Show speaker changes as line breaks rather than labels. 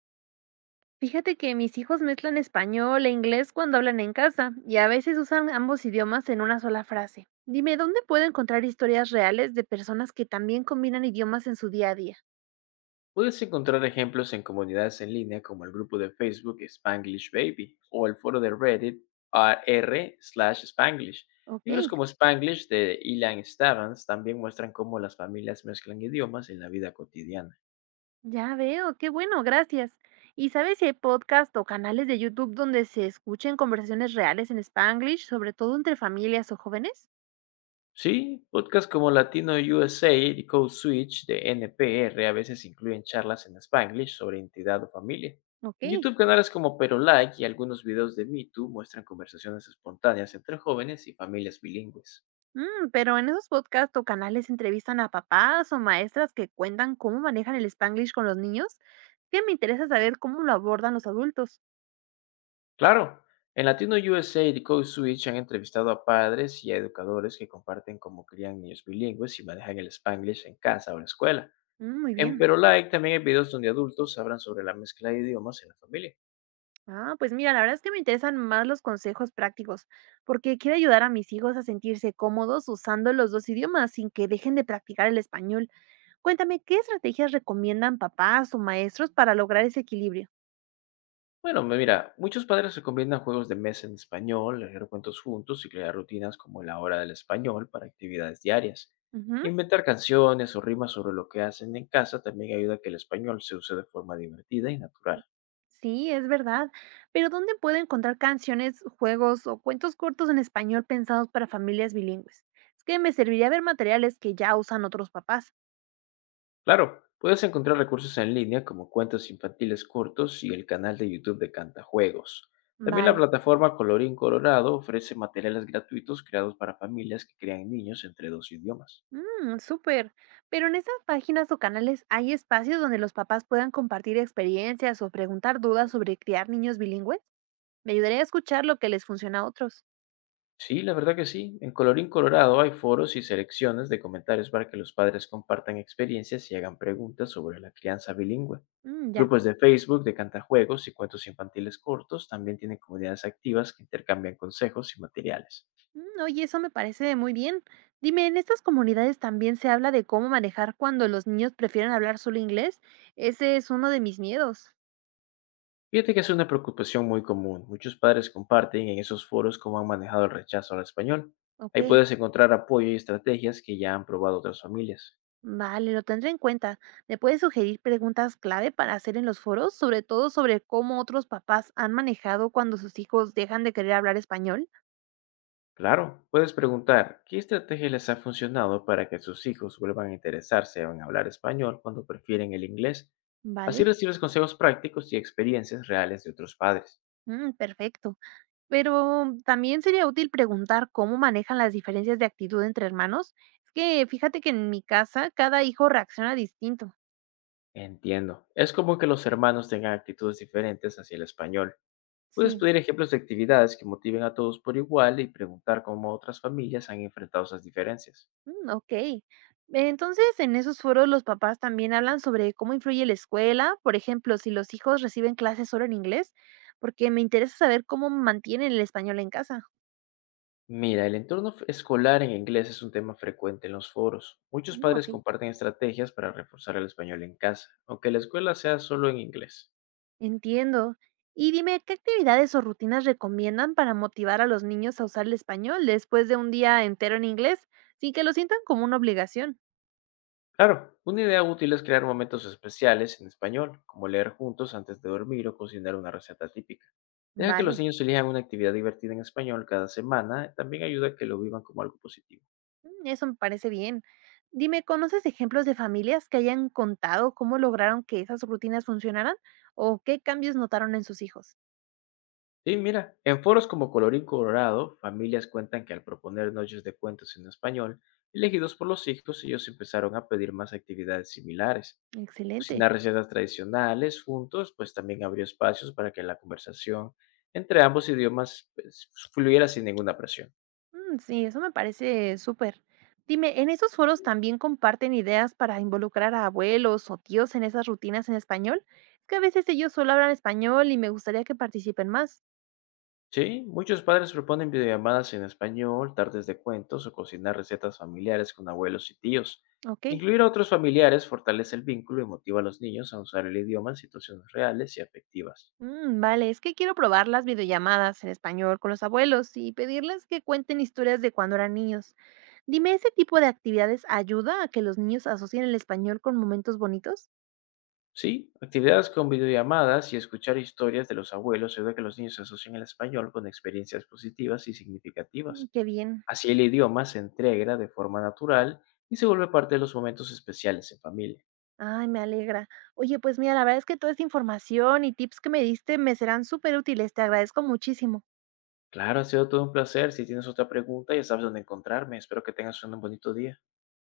Fíjate que mis hijos mezclan español e inglés cuando hablan en casa y a veces usan ambos idiomas en una sola frase. Dime, ¿dónde puedo encontrar historias reales de personas que también combinan idiomas en su día a día?
Puedes encontrar ejemplos en comunidades en línea como el grupo de Facebook Spanglish Baby o el foro de Reddit r/Spanglish.
Ok,
Libros como Spanglish de Ilan Stavans también muestran cómo las familias mezclan idiomas en la vida cotidiana.
ya veo, qué bueno, gracias. ¿Y sabes si hay podcasts o canales de YouTube donde se escuchen conversaciones reales en Spanglish, sobre todo entre familias o jóvenes?
Sí, podcasts como Latino USA y Code Switch de NPR a veces incluyen charlas en Spanglish sobre identidad o familia.
Ok.
En YouTube, canales como Perolike y algunos videos de Me Too muestran conversaciones espontáneas entre jóvenes y familias bilingües.
Pero en esos podcasts o canales entrevistan a papás o maestras que cuentan cómo manejan el Spanglish con los niños, que me interesa saber cómo lo abordan los adultos.
Claro, en Latino USA y Code Switch han entrevistado a padres y a educadores que comparten cómo crían niños bilingües y manejan el Spanglish en casa o en la escuela.
Mm, muy
En
bien.
Perolike también hay videos donde adultos hablan sobre la mezcla de idiomas en la familia.
Ah, pues mira, la verdad es que me interesan más los consejos prácticos, porque quiero ayudar a mis hijos a sentirse cómodos usando los dos idiomas sin que dejen de practicar el español. Cuéntame, ¿qué estrategias recomiendan papás o maestros para lograr ese equilibrio?
Bueno, mira, muchos padres recomiendan juegos de mesa en español, leer cuentos juntos y crear rutinas como la hora del español para actividades diarias.
Ujú.
Inventar canciones o rimas sobre lo que hacen en casa también ayuda a que el español se use de forma divertida y natural.
Sí, es verdad. Pero ¿dónde puedo encontrar canciones, juegos o cuentos cortos en español pensados para familias bilingües? Es que me serviría ver materiales que ya usan otros papás.
Claro, puedes encontrar recursos en línea como cuentos infantiles cortos y el canal de YouTube de Cantajuegos. También la
Vale.
plataforma Colorín Colorado ofrece materiales gratuitos creados para familias que crean niños entre dos idiomas.
Mmm, súper. Pero en esas páginas o canales hay espacios donde los papás puedan compartir experiencias o preguntar dudas sobre criar niños bilingües. Me ayudaría a escuchar lo que les funciona a otros.
Sí, la verdad que sí. En Colorín Colorado hay foros y selecciones de comentarios para que los padres compartan experiencias y hagan preguntas sobre la crianza bilingüe.
Mm, ya.
Grupos de Facebook de Cantajuegos y cuentos infantiles cortos también tienen comunidades activas que intercambian consejos y materiales.
Mm, oye, eso me parece muy bien. Dime, ¿en estas comunidades también se habla de cómo manejar cuando los niños prefieren hablar solo inglés? Ese es uno de mis miedos.
Fíjate que es una preocupación muy común. Muchos padres comparten en esos foros cómo han manejado el rechazo al español.
Ok,
Ahí puedes encontrar apoyo y estrategias que ya han probado otras familias.
vale, lo tendré en cuenta. ¿Me puedes sugerir preguntas clave para hacer en los foros, sobre todo sobre cómo otros papás han manejado cuando sus hijos dejan de querer hablar español?
Claro, puedes preguntar qué estrategia les ha funcionado para que sus hijos vuelvan a interesarse en hablar español cuando prefieren el inglés. Así
Vale.
recibes consejos prácticos y experiencias reales de otros padres.
Mm, perfecto. Pero también sería útil preguntar cómo manejan las diferencias de actitud entre hermanos. Es que fíjate que en mi casa cada hijo reacciona distinto.
Entiendo. Es como que los hermanos tengan actitudes diferentes hacia el español. Puedes
Sí,
pedir ejemplos de actividades que motiven a todos por igual y preguntar cómo otras familias han enfrentado esas diferencias.
mm, okey. Entonces, en esos foros los papás también hablan sobre cómo influye la escuela, por ejemplo, si los hijos reciben clases solo en inglés, porque me interesa saber cómo mantienen el español en casa.
Mira, el entorno escolar en inglés es un tema frecuente en los foros. Muchos
Mm,
padres
okey,
comparten estrategias para reforzar el español en casa, aunque la escuela sea solo en inglés.
entiendo. Y dime, ¿qué actividades o rutinas recomiendan para motivar a los niños a usar el español después de un día entero en inglés, sin que lo sientan como una obligación?
Claro, una idea útil es crear momentos especiales en español, como leer juntos antes de dormir o cocinar una receta típica. Deja que los
Vale.
niños elijan una actividad divertida en español cada semana, también ayuda a que lo vivan como algo positivo.
Mm, eso me parece bien. Dime, ¿conoces ejemplos de familias que hayan contado cómo lograron que esas rutinas funcionaran o qué cambios notaron en sus hijos?
Sí, mira, en foros como Colorín Colorado, familias cuentan que al proponer noches de cuentos en español, elegidos por los hijos, ellos empezaron a pedir más actividades similares.
Excelente.
Cocinar recetas tradicionales juntos, pues también abrió espacios para que la conversación entre ambos idiomas, pues, fluyera sin ninguna presión.
Mm, sí, eso me parece súper. Dime, ¿en esos foros también comparten ideas para involucrar a abuelos o tíos en esas rutinas en español? Es que a veces ellos solo hablan español y me gustaría que participen más.
Sí, muchos padres proponen videollamadas en español, tardes de cuentos o cocinar recetas familiares con abuelos y tíos.
Ok.
Incluir a otros familiares fortalece el vínculo y motiva a los niños a usar el idioma en situaciones reales y afectivas.
Mm, vale, es que quiero probar las videollamadas en español con los abuelos y pedirles que cuenten historias de cuando eran niños. Dime, ¿ese tipo de actividades ayuda a que los niños asocien el español con momentos bonitos?
Sí, actividades con videollamadas y escuchar historias de los abuelos ayuda a que los niños asocien el español con experiencias positivas y
Mm,
significativas.
qué bien.
Así el idioma se entrega de forma natural y se vuelve parte de los momentos especiales en familia.
Ay, me alegra. Oye, pues mira, la verdad es que toda esta información y tips que me diste me serán súper útiles. Te agradezco muchísimo.
Claro, ha sido todo un placer. Si tienes otra pregunta, ya sabes dónde encontrarme. Espero que tengas un bonito día.